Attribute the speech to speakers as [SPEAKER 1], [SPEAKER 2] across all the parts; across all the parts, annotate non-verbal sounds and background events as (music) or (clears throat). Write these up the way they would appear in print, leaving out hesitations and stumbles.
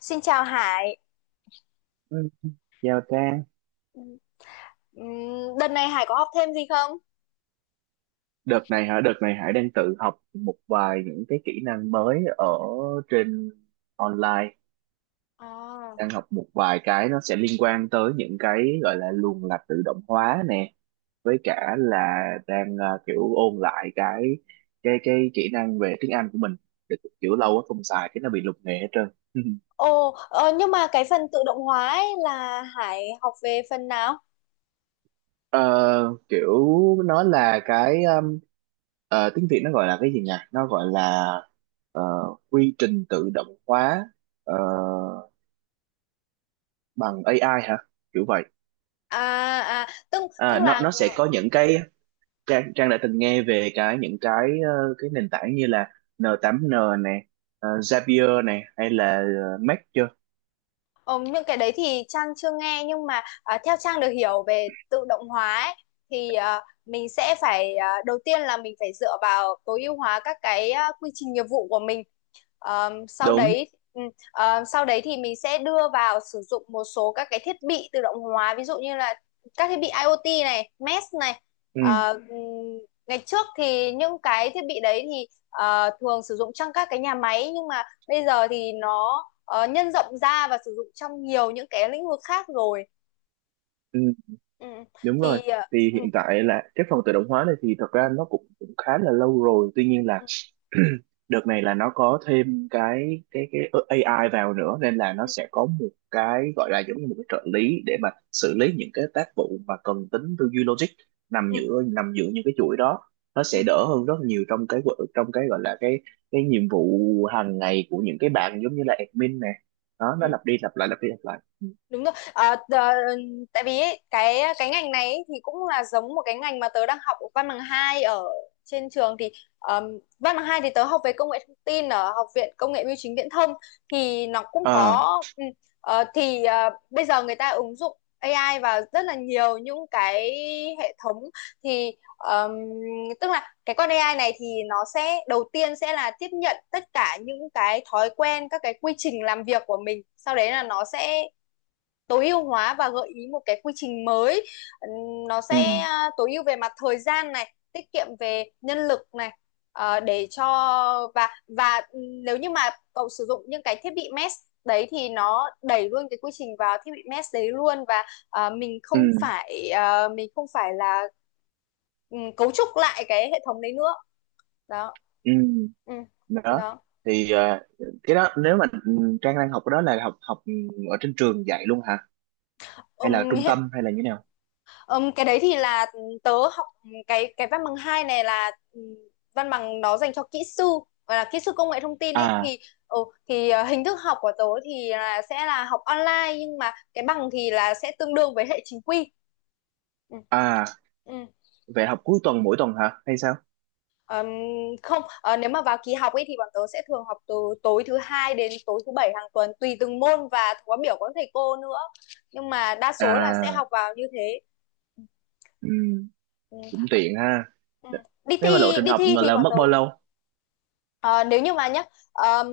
[SPEAKER 1] Xin chào Hải.
[SPEAKER 2] Ừ, chào Trang,
[SPEAKER 1] Đợt này Hải có học thêm gì không?
[SPEAKER 2] đợt này hả? Đợt này Hải đang tự học một vài những cái kỹ năng mới ở trên online,
[SPEAKER 1] À.
[SPEAKER 2] đang học một vài cái nó sẽ liên quan tới những cái gọi là luồng lạch tự động hóa nè, với cả là đang kiểu ôn lại cái kỹ năng về tiếng Anh của mình, để kiểu lâu quá không xài cái nó bị lục nghề hết trơn. (laughs)
[SPEAKER 1] Ồ, nhưng mà cái phần tự động hóa ấy là Hải học về phần nào?
[SPEAKER 2] Ờ, kiểu nó là tiếng Việt nó gọi là cái gì nhỉ? Nó gọi là ờ, quy trình tự động hóa ờ, bằng AI hả? Kiểu vậy.
[SPEAKER 1] À, à tức
[SPEAKER 2] À,
[SPEAKER 1] tức
[SPEAKER 2] nó
[SPEAKER 1] là,
[SPEAKER 2] nó sẽ có Trang đã từng nghe về cái những cái ờ, cái nền tảng như là N8N này, Zapier này hay là Make chưa?
[SPEAKER 1] ờ, những cái đấy thì Trang chưa nghe, nhưng mà theo Trang được hiểu về tự động hóa ấy, thì mình sẽ phải, đầu tiên là mình phải dựa vào tối ưu hóa các cái quy trình nghiệp vụ của mình. Ờm, sau
[SPEAKER 2] Đúng.
[SPEAKER 1] đấy ừm, ờ, sau đấy thì mình sẽ đưa vào sử dụng một số các cái thiết bị tự động hóa ví dụ như là các thiết bị IoT này, mesh này.
[SPEAKER 2] Ừ,
[SPEAKER 1] Ừ. Ngày trước thì những cái thiết bị đấy thì thường sử dụng trong các cái nhà máy, nhưng mà bây giờ thì nó nhân rộng ra và sử dụng trong nhiều những cái lĩnh vực khác rồi.
[SPEAKER 2] ừ,
[SPEAKER 1] Ừ,
[SPEAKER 2] đúng rồi.
[SPEAKER 1] thì
[SPEAKER 2] Thì
[SPEAKER 1] ừ,
[SPEAKER 2] hiện tại là cái phần tự động hóa này thì thật ra nó cũng khá là lâu rồi. Tuy nhiên là
[SPEAKER 1] ừ,
[SPEAKER 2] (clears throat) đợt này là nó có thêm cái AI vào nữa nên là nó
[SPEAKER 1] ừ,
[SPEAKER 2] sẽ có một cái gọi là giống như một cái trợ lý để mà xử lý những cái tác vụ mà cần tính tư duy logic nằm
[SPEAKER 1] ừ,
[SPEAKER 2] giữa nằm giữa những cái chuỗi đó, nó
[SPEAKER 1] ừ.
[SPEAKER 2] sẽ đỡ hơn rất nhiều trong trong cái gọi là cái nhiệm vụ hàng ngày của những cái bạn giống như là admin nè, đó nó
[SPEAKER 1] Ừ.
[SPEAKER 2] lặp đi lặp lại lặp đi lặp lại.
[SPEAKER 1] Đúng rồi, à, tại vì ấy, cái ngành này ấy thì cũng là giống một cái ngành mà tớ đang học văn bằng hai ở trên trường. Thì ờm, văn bằng hai thì tớ học về công nghệ thông tin ở Học viện Công nghệ Bưu chính Viễn thông, thì nó cũng
[SPEAKER 2] À,
[SPEAKER 1] có, ừ, bây giờ người ta ứng dụng AI vào rất là nhiều những cái hệ thống. Thì ờm, tức là cái con AI này thì nó sẽ đầu tiên sẽ là tiếp nhận tất cả những cái thói quen, các cái quy trình làm việc của mình, sau đấy là nó sẽ tối ưu hóa và gợi ý một cái quy trình mới. Nó
[SPEAKER 2] ừ,
[SPEAKER 1] sẽ tối ưu về mặt thời gian này, tiết kiệm về nhân lực này, để cho, và nếu như mà cậu sử dụng những cái thiết bị mesh đấy thì nó đẩy luôn cái quy trình vào thiết bị mesh đấy luôn, và mình không
[SPEAKER 2] ừ,
[SPEAKER 1] phải, mình không phải là, ừ, cấu trúc lại cái hệ thống đấy nữa. Đó.
[SPEAKER 2] ừ,
[SPEAKER 1] Ừ.
[SPEAKER 2] đó
[SPEAKER 1] Đó.
[SPEAKER 2] thì cái đó, nếu mà Trang đang học cái đó là học học ở trên trường dạy luôn hả, hay là trung
[SPEAKER 1] Hiện,
[SPEAKER 2] tâm hay là như thế nào?
[SPEAKER 1] Cái đấy thì là tớ học cái văn bằng 2 này là, văn bằng nó dành cho kỹ sư, gọi là kỹ sư công nghệ thông tin ấy.
[SPEAKER 2] À,
[SPEAKER 1] Thì, ừ, thì hình thức học của tớ thì là sẽ là học online, nhưng mà cái bằng thì là sẽ tương đương với hệ chính quy. Ừ.
[SPEAKER 2] à,
[SPEAKER 1] Ừ.
[SPEAKER 2] vậy học cuối tuần mỗi tuần hả hay sao?
[SPEAKER 1] Ừm, không, nếu mà vào kỳ học ấy thì bọn tớ sẽ thường học từ tối thứ hai đến tối thứ bảy hàng tuần, tùy từng môn và khóa biểu của các thầy cô nữa, nhưng mà đa số là sẽ học
[SPEAKER 2] À,
[SPEAKER 1] vào như thế.
[SPEAKER 2] ừ,
[SPEAKER 1] Ừ.
[SPEAKER 2] cũng tiện ha.
[SPEAKER 1] Ừ. Đi
[SPEAKER 2] Thế mà lộ
[SPEAKER 1] thi
[SPEAKER 2] trình
[SPEAKER 1] đi
[SPEAKER 2] học
[SPEAKER 1] thi
[SPEAKER 2] mà
[SPEAKER 1] thì
[SPEAKER 2] là
[SPEAKER 1] bọn
[SPEAKER 2] mất
[SPEAKER 1] tớ,
[SPEAKER 2] bao lâu?
[SPEAKER 1] ờ, nếu như mà nhá, ờm,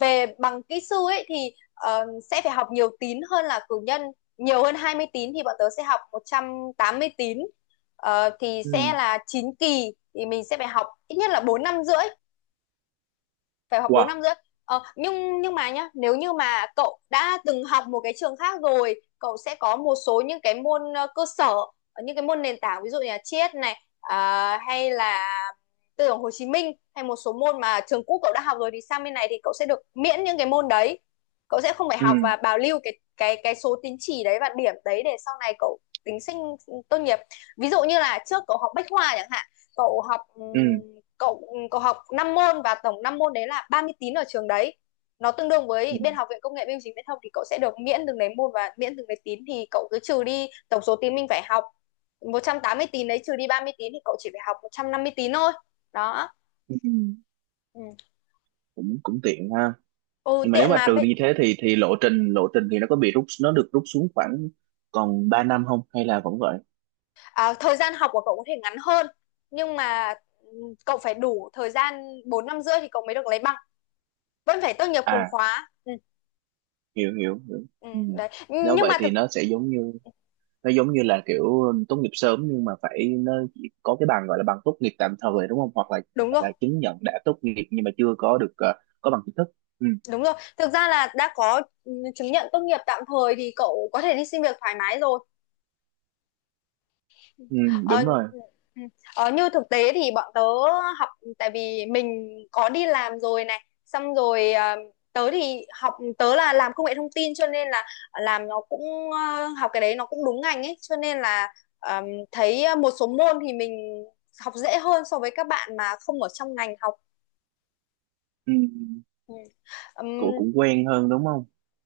[SPEAKER 1] về bằng kỹ sư ấy thì, sẽ phải học nhiều tín hơn là cử nhân, nhiều hơn 20 tín, thì bọn tớ sẽ học 180 tín. Ờ, thì
[SPEAKER 2] Ừ,
[SPEAKER 1] sẽ là 9 kỳ, thì mình sẽ phải học ít nhất là 4 năm rưỡi, phải học bốn
[SPEAKER 2] wow.
[SPEAKER 1] năm rưỡi Ờ, nhưng mà nhá, nếu như mà cậu đã từng học một cái trường khác rồi, cậu sẽ có một số những cái môn, cơ sở, những cái môn nền tảng, ví dụ như là triết này, à, hay là tư tưởng Hồ Chí Minh, hay một số môn mà trường cũ cậu đã học rồi, thì sang bên này thì cậu sẽ được miễn những cái môn đấy. Cậu sẽ không phải
[SPEAKER 2] Ừ,
[SPEAKER 1] học, và bảo lưu cái cái số tín chỉ đấy và điểm đấy để sau này cậu tính sinh tốt nghiệp. Ví dụ như là trước cậu học bách khoa chẳng hạn, cậu học, ừ,
[SPEAKER 2] ừ,
[SPEAKER 1] cậu cậu học 5 môn, và tổng 5 môn đấy là 30 tín ở trường đấy, nó tương đương
[SPEAKER 2] ừ,
[SPEAKER 1] với bên học viện công nghệ bưu chính viễn thông, thì cậu sẽ được miễn từng đấy môn và miễn từng đấy tín, thì cậu cứ trừ đi tổng số tín mình phải học, 180 tín đấy trừ đi 30 tín, thì cậu chỉ phải học 150 tín thôi. Đó.
[SPEAKER 2] ừ.
[SPEAKER 1] Ừ.
[SPEAKER 2] cũng cũng tiện ha.
[SPEAKER 1] Ừ,
[SPEAKER 2] Nhưng mà nếu
[SPEAKER 1] tiện
[SPEAKER 2] mà
[SPEAKER 1] mà.
[SPEAKER 2] trừ đi thế thì lộ trình thì nó được rút xuống khoảng còn 3 năm không, hay là vẫn vậy?
[SPEAKER 1] À, thời gian học của cậu có thể ngắn hơn, nhưng mà, ừ, cậu phải đủ thời gian 4 năm rưỡi thì cậu mới được lấy bằng, vẫn phải tốt nghiệp cùng
[SPEAKER 2] À,
[SPEAKER 1] khóa. Ừ.
[SPEAKER 2] hiểu hiểu hiểu.
[SPEAKER 1] Ừ.
[SPEAKER 2] Ừ.
[SPEAKER 1] Đấy,
[SPEAKER 2] Nếu
[SPEAKER 1] nhưng
[SPEAKER 2] vậy
[SPEAKER 1] mà
[SPEAKER 2] thì
[SPEAKER 1] thực,
[SPEAKER 2] nó giống như là kiểu tốt nghiệp sớm, nhưng mà phải nó chỉ có cái bằng gọi là bằng tốt nghiệp tạm thời đúng không, hoặc là
[SPEAKER 1] đúng rồi.
[SPEAKER 2] chứng nhận đã tốt nghiệp nhưng mà chưa có được có bằng chính thức. Ừ,
[SPEAKER 1] Đúng rồi, thực ra là đã có, ừ, chứng nhận tốt nghiệp tạm thời thì cậu có thể đi xin việc thoải mái rồi.
[SPEAKER 2] ừ,
[SPEAKER 1] Ờ.
[SPEAKER 2] đúng rồi.
[SPEAKER 1] Ừ. Như thực tế thì bọn tớ học, tại vì mình có đi làm rồi này, xong rồi, tớ thì học, tớ là làm công nghệ thông tin, cho nên là làm nó cũng, học cái đấy nó cũng đúng ngành ấy, cho nên là, ờm, thấy một số môn thì mình học dễ hơn so với các bạn mà không ở trong ngành học.
[SPEAKER 2] Ừ,
[SPEAKER 1] Ừ.
[SPEAKER 2] cũng
[SPEAKER 1] Ừm,
[SPEAKER 2] cũng quen hơn đúng không?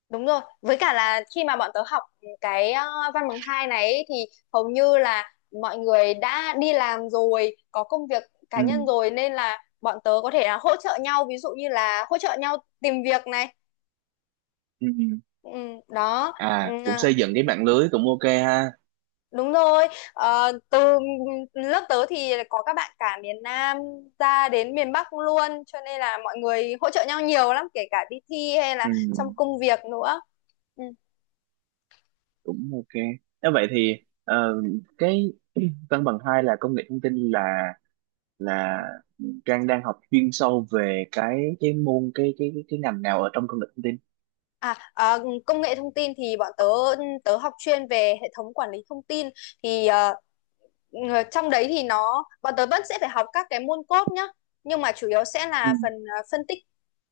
[SPEAKER 1] đúng rồi, với cả là khi mà bọn tớ học cái, văn bằng hai này ấy, thì hầu như là mọi người đã đi làm rồi, có công việc cá
[SPEAKER 2] Ừ,
[SPEAKER 1] nhân rồi, nên là bọn tớ có thể là hỗ trợ nhau, ví dụ như là hỗ trợ nhau tìm việc này.
[SPEAKER 2] ừ.
[SPEAKER 1] Ừ. Đó. Ừ,
[SPEAKER 2] À, cũng
[SPEAKER 1] à,
[SPEAKER 2] xây dựng cái mạng lưới cũng ok ha.
[SPEAKER 1] đúng rồi. Ờ, từ lớp tớ thì có các bạn cả miền Nam ra đến miền Bắc luôn, cho nên là mọi người hỗ trợ nhau nhiều lắm, kể cả đi thi hay là
[SPEAKER 2] Ừ,
[SPEAKER 1] trong công việc nữa. Ừ.
[SPEAKER 2] cũng ok. Nếu vậy thì ờ, cái văn bằng hai là công nghệ thông tin, là Trang đang học chuyên sâu về cái môn cái ngành nào ở trong công nghệ thông tin?
[SPEAKER 1] À, à, công nghệ thông tin thì bọn tớ, tớ học chuyên về hệ thống quản lý thông tin. Thì trong đấy thì bọn tớ vẫn sẽ phải học các cái môn code nhá, nhưng mà chủ yếu sẽ
[SPEAKER 2] Ừ.
[SPEAKER 1] là phần phân tích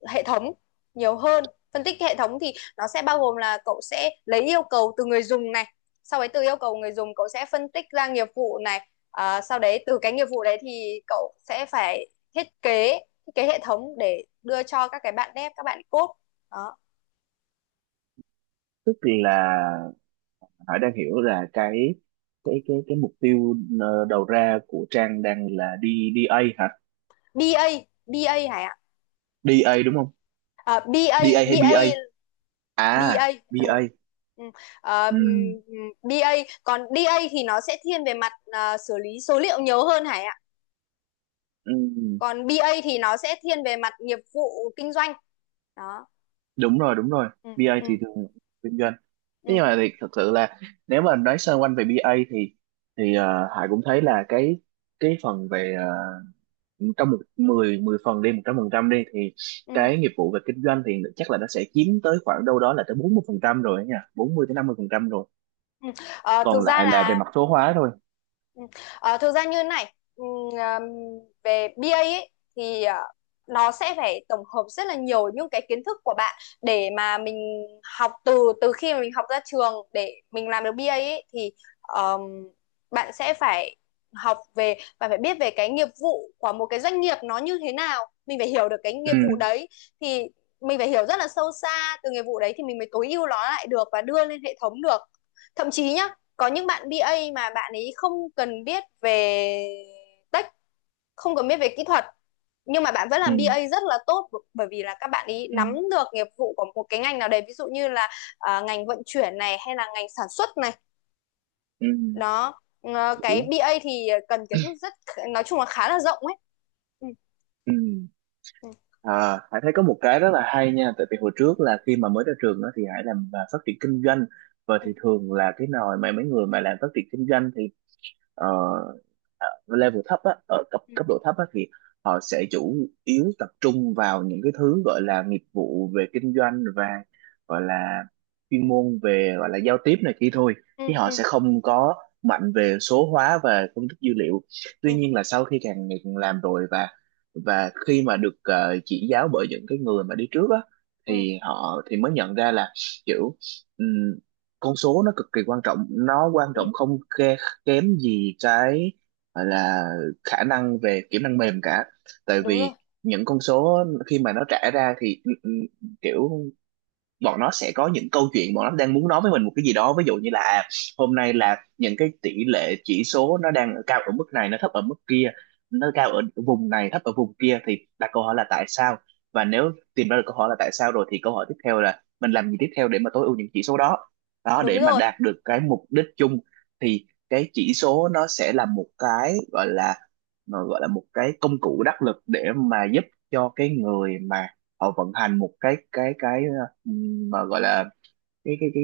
[SPEAKER 1] hệ thống nhiều hơn. Phân tích hệ thống thì nó sẽ bao gồm là cậu sẽ lấy yêu cầu từ người dùng này, sau đấy từ yêu cầu người dùng cậu sẽ phân tích ra nghiệp vụ này. Ờ, sau đấy từ cái nghiệp vụ đấy thì cậu sẽ phải thiết kế, thiết kế hệ thống để đưa cho các cái bạn dev, các bạn code.
[SPEAKER 2] Tức là Hải đang hiểu là cái mục tiêu đầu ra của Trang đang là đi DA hả?
[SPEAKER 1] BA. BA, Hải ạ.
[SPEAKER 2] DA đúng không?
[SPEAKER 1] À, BA.
[SPEAKER 2] DA hay BA?
[SPEAKER 1] BA.
[SPEAKER 2] À,
[SPEAKER 1] BA. Ừ.
[SPEAKER 2] BA.
[SPEAKER 1] Ừ. Ờ,
[SPEAKER 2] Ừ,
[SPEAKER 1] BA, còn DA thì nó sẽ thiên về mặt xử lý số liệu nhiều hơn, Hải ạ.
[SPEAKER 2] ừ,
[SPEAKER 1] Còn bê A thì nó sẽ thiên về mặt nghiệp vụ kinh doanh. Đó.
[SPEAKER 2] đúng rồi, đúng rồi.
[SPEAKER 1] Ừ.
[SPEAKER 2] BA
[SPEAKER 1] Ừ.
[SPEAKER 2] thì thường kinh doanh. Thế
[SPEAKER 1] Ừ.
[SPEAKER 2] nhưng mà thì thật sự là, nếu mà nói sơ quanh về BA thì Hải cũng thấy là cái phần về, trong một 10 10 phần đi, 100% đi, thì
[SPEAKER 1] Ừ.
[SPEAKER 2] cái nghiệp vụ về kinh doanh thì chắc là nó sẽ chiếm tới khoảng đâu đó là tới 40% rồi ấy nha, 40 tới 50% rồi,
[SPEAKER 1] Ừ. Ờ, thực
[SPEAKER 2] còn
[SPEAKER 1] ra
[SPEAKER 2] lại là về
[SPEAKER 1] là.
[SPEAKER 2] mặt số hóa thôi.
[SPEAKER 1] Ừ. Ờ, thực ra như này, về BA ấy, thì nó sẽ phải tổng hợp rất là nhiều những cái kiến thức của bạn để mà mình học. Từ từ khi mà mình học ra trường để mình làm được BA ấy, thì ờm, bạn sẽ phải học về và phải biết về cái nghiệp vụ của một cái doanh nghiệp nó như thế nào, mình phải hiểu được cái nghiệp
[SPEAKER 2] Ừ,
[SPEAKER 1] vụ đấy. Thì mình phải hiểu rất là sâu xa từ nghiệp vụ đấy, thì mình mới tối ưu nó lại được và đưa lên hệ thống được. Thậm chí nhá, có những bạn bê A mà bạn ấy không cần biết về tech, không cần biết về kỹ thuật, nhưng mà bạn vẫn
[SPEAKER 2] ừ,
[SPEAKER 1] làm bê A rất là tốt, bởi vì là các bạn ý
[SPEAKER 2] ừ,
[SPEAKER 1] nắm được nghiệp vụ của một cái ngành nào đấy, ví dụ như là, à, ngành vận chuyển này hay là ngành sản xuất này.
[SPEAKER 2] ừ,
[SPEAKER 1] Đó. Ờ,
[SPEAKER 2] hiểu.
[SPEAKER 1] cái bê A thì cần kiến thức rất, nói chung là khá là rộng ấy. Ừ.
[SPEAKER 2] Ừ.
[SPEAKER 1] Ừ,
[SPEAKER 2] À, Hải thấy có một cái rất là hay nha, tại vì hồi trước là khi mà mới ra trường đó thì Hải làm phát triển kinh doanh, và
[SPEAKER 1] ừ,
[SPEAKER 2] thì thường là cái nồi mà mấy người mà làm phát triển kinh doanh thì ờ, ở level thấp á, ở cấp
[SPEAKER 1] ừ,
[SPEAKER 2] cấp độ thấp á, thì họ sẽ chủ yếu tập trung vào những cái thứ gọi là nghiệp vụ về kinh doanh và gọi là chuyên môn về gọi là giao tiếp này kia thôi,
[SPEAKER 1] ừ,
[SPEAKER 2] chứ họ
[SPEAKER 1] ừ,
[SPEAKER 2] sẽ không có mạnh về số hóa và phân tích dữ liệu.
[SPEAKER 1] ừ,
[SPEAKER 2] Tuy nhiên là sau khi càng ngày càng làm rồi, và khi mà được chỉ giáo bởi những cái người mà đi trước á,
[SPEAKER 1] ừ,
[SPEAKER 2] thì họ thì mới nhận ra là kiểu ừm, con số nó cực kỳ quan trọng, nó quan
[SPEAKER 1] ừ. Đúng
[SPEAKER 2] trọng không kém kém gì cái gọi là khả năng về kỹ năng mềm cả. Tại
[SPEAKER 1] đúng rồi,
[SPEAKER 2] vì những con số khi mà nó trả ra thì kiểu bọn nó sẽ có những câu chuyện bọn nó đang muốn nói với mình một cái gì đó, ví dụ như là hôm nay là những cái tỷ lệ chỉ số nó đang ở cao ở mức này nó thấp ở mức kia, nó cao ở vùng này thấp ở vùng kia, thì đặt câu hỏi là tại sao. Và nếu tìm ra được câu hỏi là tại sao rồi thì câu hỏi tiếp theo là mình làm gì tiếp theo để mà tối ưu những chỉ số đó, đó,
[SPEAKER 1] đúng
[SPEAKER 2] để mà
[SPEAKER 1] rồi.
[SPEAKER 2] đạt được cái mục đích chung, thì cái chỉ số nó sẽ là một cái gọi là, mà gọi là một cái công cụ đắc lực để mà giúp cho cái người mà họ vận hành một cái mà gọi là cái cái cái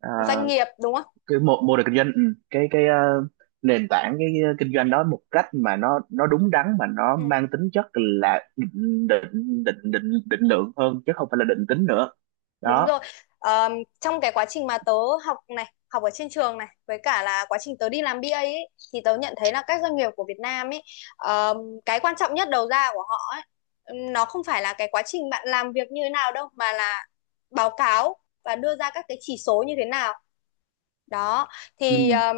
[SPEAKER 2] ờ,
[SPEAKER 1] Doanh nghiệp đúng không?
[SPEAKER 2] cái mô mô hình kinh doanh, cái cái ờ, nền tảng, cái kinh doanh đó, một cách mà nó đúng đắn, mà nó
[SPEAKER 1] Ừ.
[SPEAKER 2] mang tính chất là định định định định định lượng hơn chứ không phải là định tính nữa.
[SPEAKER 1] Đúng
[SPEAKER 2] Đó.
[SPEAKER 1] rồi. Ờm, trong cái quá trình mà tớ học này, học ở trên trường này, với cả là quá trình tớ đi làm BA ấy, thì tớ nhận thấy là các doanh nghiệp của Việt Nam ấy, ờm, cái quan trọng nhất đầu ra của họ ấy, nó không phải là cái quá trình bạn làm việc như thế nào đâu, mà là báo cáo và đưa ra các cái chỉ số như thế nào. Đó.
[SPEAKER 2] Ừ,
[SPEAKER 1] Thì ờm,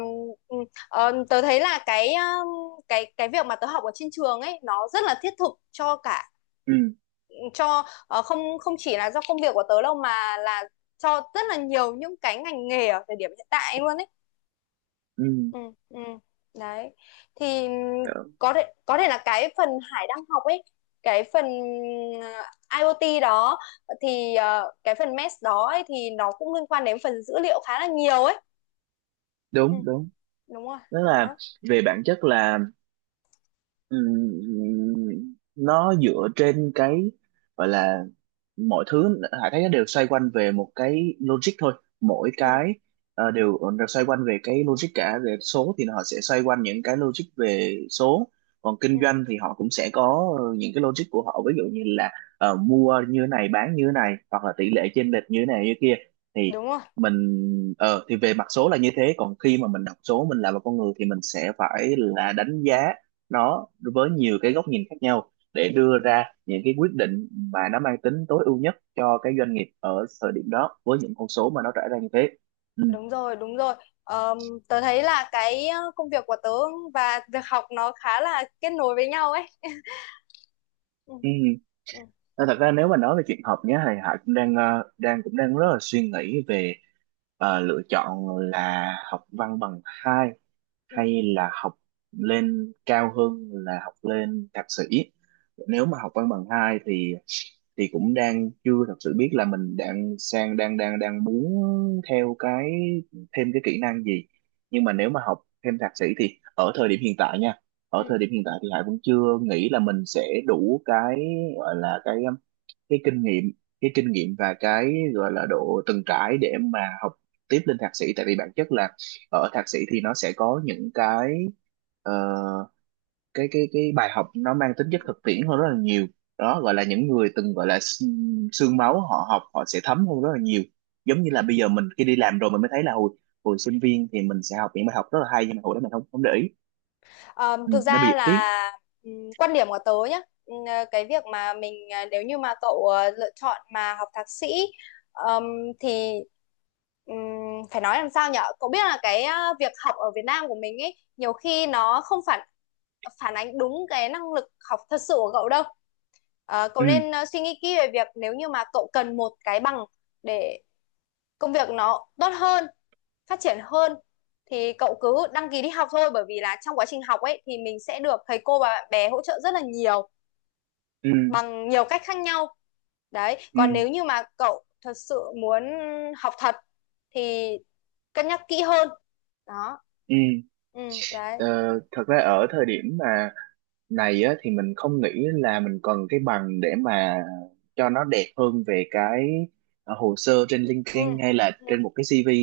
[SPEAKER 1] ờm, tớ thấy là cái, cái việc mà tớ học ở trên trường ấy, nó rất là thiết thực cho cả,
[SPEAKER 2] ừ,
[SPEAKER 1] cho không, chỉ là do công việc của tớ đâu, mà là cho rất là nhiều những cái ngành nghề ở thời điểm hiện tại luôn ấy.
[SPEAKER 2] ừ.
[SPEAKER 1] Ừ. Ừ. Đấy. Thì
[SPEAKER 2] Ờ,
[SPEAKER 1] có thể, là cái phần Hải đang học ấy, cái phần ờ, IoT đó, thì cái phần MES đó ấy thì nó cũng liên quan đến phần dữ liệu khá là nhiều ấy. Ừ.
[SPEAKER 2] đúng đúng.
[SPEAKER 1] Đúng rồi
[SPEAKER 2] Tức là
[SPEAKER 1] đó.
[SPEAKER 2] về bản chất là, nó dựa trên cái gọi là, mọi thứ Hải thấy nó đều xoay quanh về một cái logic thôi, mỗi
[SPEAKER 1] Ừ.
[SPEAKER 2] cái đều xoay quanh về cái logic cả. Về số thì họ sẽ xoay quanh những cái logic về số, còn
[SPEAKER 1] Ừ,
[SPEAKER 2] kinh doanh thì họ cũng sẽ có những cái logic của họ, ví dụ như là mua như thế này bán như thế này hoặc là tỷ lệ chênh lệch như thế này như kia, thì
[SPEAKER 1] đúng rồi.
[SPEAKER 2] mình thì về mặt số là như thế, còn khi mà mình đọc số, mình là một con người thì mình sẽ phải là đánh giá nó với nhiều cái góc nhìn khác nhau để đưa
[SPEAKER 1] Ừ,
[SPEAKER 2] ra những cái quyết định mà nó mang tính tối ưu nhất cho cái doanh nghiệp ở thời điểm đó với những con số mà nó trải ra như thế. Ừ.
[SPEAKER 1] đúng rồi, đúng rồi. Ờm, tớ thấy là cái công việc của tớ và việc học nó khá là kết nối với nhau ấy. Ừ.
[SPEAKER 2] Ừ.
[SPEAKER 1] Ừ.
[SPEAKER 2] Nên thật ra nếu mà nói về chuyện học nhé, thì Hải cũng đang ờ, đang cũng đang rất là suy nghĩ về lựa chọn là học văn bằng hai
[SPEAKER 1] Ừ.
[SPEAKER 2] hay là học lên cao hơn là học lên thạc sĩ. Nếu mà học văn bằng hai thì cũng đang chưa thật sự biết là mình đang sang đang đang đang muốn theo thêm cái kỹ năng gì, nhưng mà nếu mà học thêm thạc sĩ thì ở thời điểm hiện tại nha, ở
[SPEAKER 1] ừ,
[SPEAKER 2] thời điểm hiện tại thì Hải vẫn chưa nghĩ là mình sẽ đủ cái gọi là cái kinh nghiệm cái kinh nghiệm và cái gọi là độ từng trải để mà học tiếp lên thạc sĩ, tại vì bản chất là ở thạc sĩ thì nó sẽ có những cái ờ, cái bài học nó mang tính
[SPEAKER 1] ừ.
[SPEAKER 2] chất thực tiễn hơn rất là nhiều. Đó, gọi là những người từng gọi là xương máu họ học họ sẽ thấm hơn rất là nhiều, giống như là bây giờ mình khi đi làm rồi mình mới thấy là hồi hồi sinh viên thì mình sẽ học những bài học rất là hay nhưng mà hồi đó mình không không để ý,
[SPEAKER 1] Ờ, thực
[SPEAKER 2] nó
[SPEAKER 1] ra
[SPEAKER 2] bị tiếc.
[SPEAKER 1] là, ừ, quan điểm của tớ nhá. Ừ, cái việc mà mình, nếu như mà cậu lựa chọn mà học thạc sĩ, ừm, thì ừm, phải nói làm sao nhở, cậu biết là cái, việc học ở Việt Nam của mình ấy nhiều khi nó không phản, phản ánh đúng cái năng lực học thật sự của cậu đâu. Ờ, cậu
[SPEAKER 2] Ừ,
[SPEAKER 1] nên suy nghĩ kỹ về việc nếu như mà cậu cần một cái bằng để công việc nó tốt hơn, phát triển hơn, thì cậu cứ đăng ký đi học thôi, bởi vì là trong quá trình học ấy thì mình sẽ được thầy cô và bạn bè hỗ trợ rất là nhiều
[SPEAKER 2] ừ,
[SPEAKER 1] bằng nhiều cách khác nhau. Đấy,
[SPEAKER 2] ừ,
[SPEAKER 1] còn nếu như mà cậu thật sự muốn học thật thì cân nhắc kỹ hơn. Đó.
[SPEAKER 2] ừ.
[SPEAKER 1] Ừ. Đấy.
[SPEAKER 2] Ờ, thật ra ở thời điểm mà này á, thì mình không nghĩ là mình cần cái bằng để mà cho nó đẹp hơn về cái hồ sơ trên
[SPEAKER 1] Ừ,
[SPEAKER 2] LinkedIn hay là
[SPEAKER 1] ừ,
[SPEAKER 2] trên một cái CV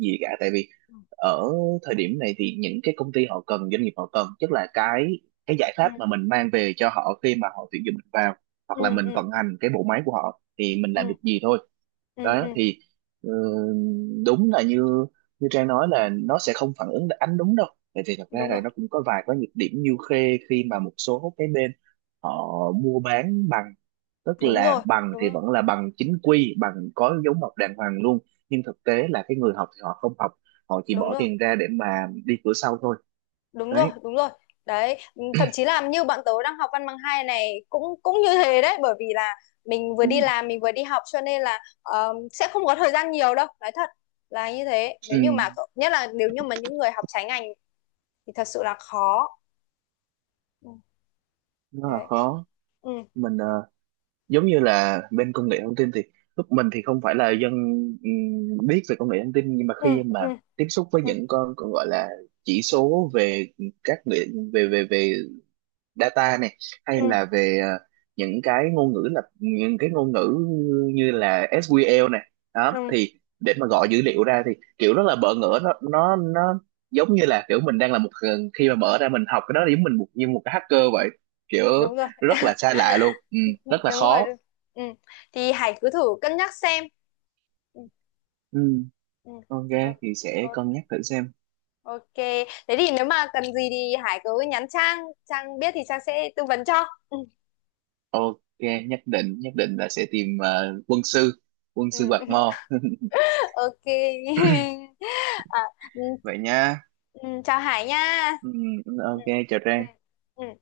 [SPEAKER 2] gì cả, tại vì
[SPEAKER 1] ừ,
[SPEAKER 2] ở thời điểm này thì những cái công ty họ cần, doanh nghiệp họ cần, tức là cái giải pháp
[SPEAKER 1] ừ,
[SPEAKER 2] mà mình mang về cho họ khi mà họ tuyển dụng mình vào,
[SPEAKER 1] ừ,
[SPEAKER 2] hoặc là mình
[SPEAKER 1] ừ,
[SPEAKER 2] vận hành cái bộ máy của họ thì mình làm
[SPEAKER 1] ừ,
[SPEAKER 2] được gì thôi.
[SPEAKER 1] ừ.
[SPEAKER 2] Đó
[SPEAKER 1] Ừ.
[SPEAKER 2] thì ừ, đúng là như như Trang nói, là nó sẽ không phản ứng ánh đúng đâu, tại vì thật ra
[SPEAKER 1] Đúng
[SPEAKER 2] là
[SPEAKER 1] rồi,
[SPEAKER 2] nó cũng có vài cái nhược điểm như khê, khi mà một số cái bên họ mua bán bằng, tức
[SPEAKER 1] đúng
[SPEAKER 2] là
[SPEAKER 1] rồi,
[SPEAKER 2] bằng
[SPEAKER 1] đúng
[SPEAKER 2] thì
[SPEAKER 1] rồi,
[SPEAKER 2] vẫn là bằng chính quy, bằng có dấu mộc đàng hoàng luôn, nhưng thực tế là cái người học thì họ không học, họ chỉ
[SPEAKER 1] đúng
[SPEAKER 2] bỏ
[SPEAKER 1] rồi.
[SPEAKER 2] tiền ra để mà đi cửa sau thôi,
[SPEAKER 1] Đúng rồi,
[SPEAKER 2] đấy.
[SPEAKER 1] đúng rồi. Đấy, ừ, thậm chí là như bọn tớ đang học văn bằng hai này cũng, cũng như thế đấy, bởi vì là mình vừa
[SPEAKER 2] Ừ,
[SPEAKER 1] đi làm mình vừa đi học, cho nên là sẽ không có thời gian nhiều đâu, nói thật là như thế.
[SPEAKER 2] ừ,
[SPEAKER 1] Nếu như mà nhất là nếu như mà những người học trái ngành thì thật sự là khó. Ừ.
[SPEAKER 2] nó là
[SPEAKER 1] Đấy.
[SPEAKER 2] khó.
[SPEAKER 1] Ừ,
[SPEAKER 2] Mình giống như là bên công nghệ thông tin thì lúc mình thì không phải là dân biết về công nghệ thông tin, nhưng mà
[SPEAKER 1] ừ,
[SPEAKER 2] khi mà
[SPEAKER 1] ừ,
[SPEAKER 2] tiếp xúc với
[SPEAKER 1] ừ,
[SPEAKER 2] những con còn gọi là chỉ số về các nghệ- về về về data này, hay
[SPEAKER 1] ừ,
[SPEAKER 2] là về những cái ngôn ngữ như là SQL này, đó
[SPEAKER 1] ừ,
[SPEAKER 2] thì để mà gọi dữ liệu ra thì kiểu rất là bỡ ngỡ, nó giống như là kiểu mình đang là một khi mà mở ra mình học cái đó, giống mình một như một cái hacker vậy, kiểu
[SPEAKER 1] đúng rồi.
[SPEAKER 2] rất là xa lạ luôn. Ừ,
[SPEAKER 1] (laughs) Đúng
[SPEAKER 2] rất là
[SPEAKER 1] rồi.
[SPEAKER 2] khó.
[SPEAKER 1] Ừ. Thì Hải cứ thử cân nhắc xem. Ừ,
[SPEAKER 2] Ừ,
[SPEAKER 1] ừ.
[SPEAKER 2] con
[SPEAKER 1] Thôi,
[SPEAKER 2] thì sẽ
[SPEAKER 1] ok.
[SPEAKER 2] cân nhắc thử xem.
[SPEAKER 1] Ok, thế thì nếu mà cần gì thì Hải cứ nhắn Trang, Trang biết thì Trang sẽ tư vấn cho. Ừ.
[SPEAKER 2] Ok, nhất định là sẽ tìm quân
[SPEAKER 1] Ừ.
[SPEAKER 2] sư Bạc Mò. (laughs)
[SPEAKER 1] (laughs) Ok. (laughs) À, ừ.
[SPEAKER 2] Vậy nha.
[SPEAKER 1] Ừ, chào Hải nha.
[SPEAKER 2] Ừ,
[SPEAKER 1] Ừ.
[SPEAKER 2] ok, chào
[SPEAKER 1] Ừ.
[SPEAKER 2] Trang.
[SPEAKER 1] Ừ.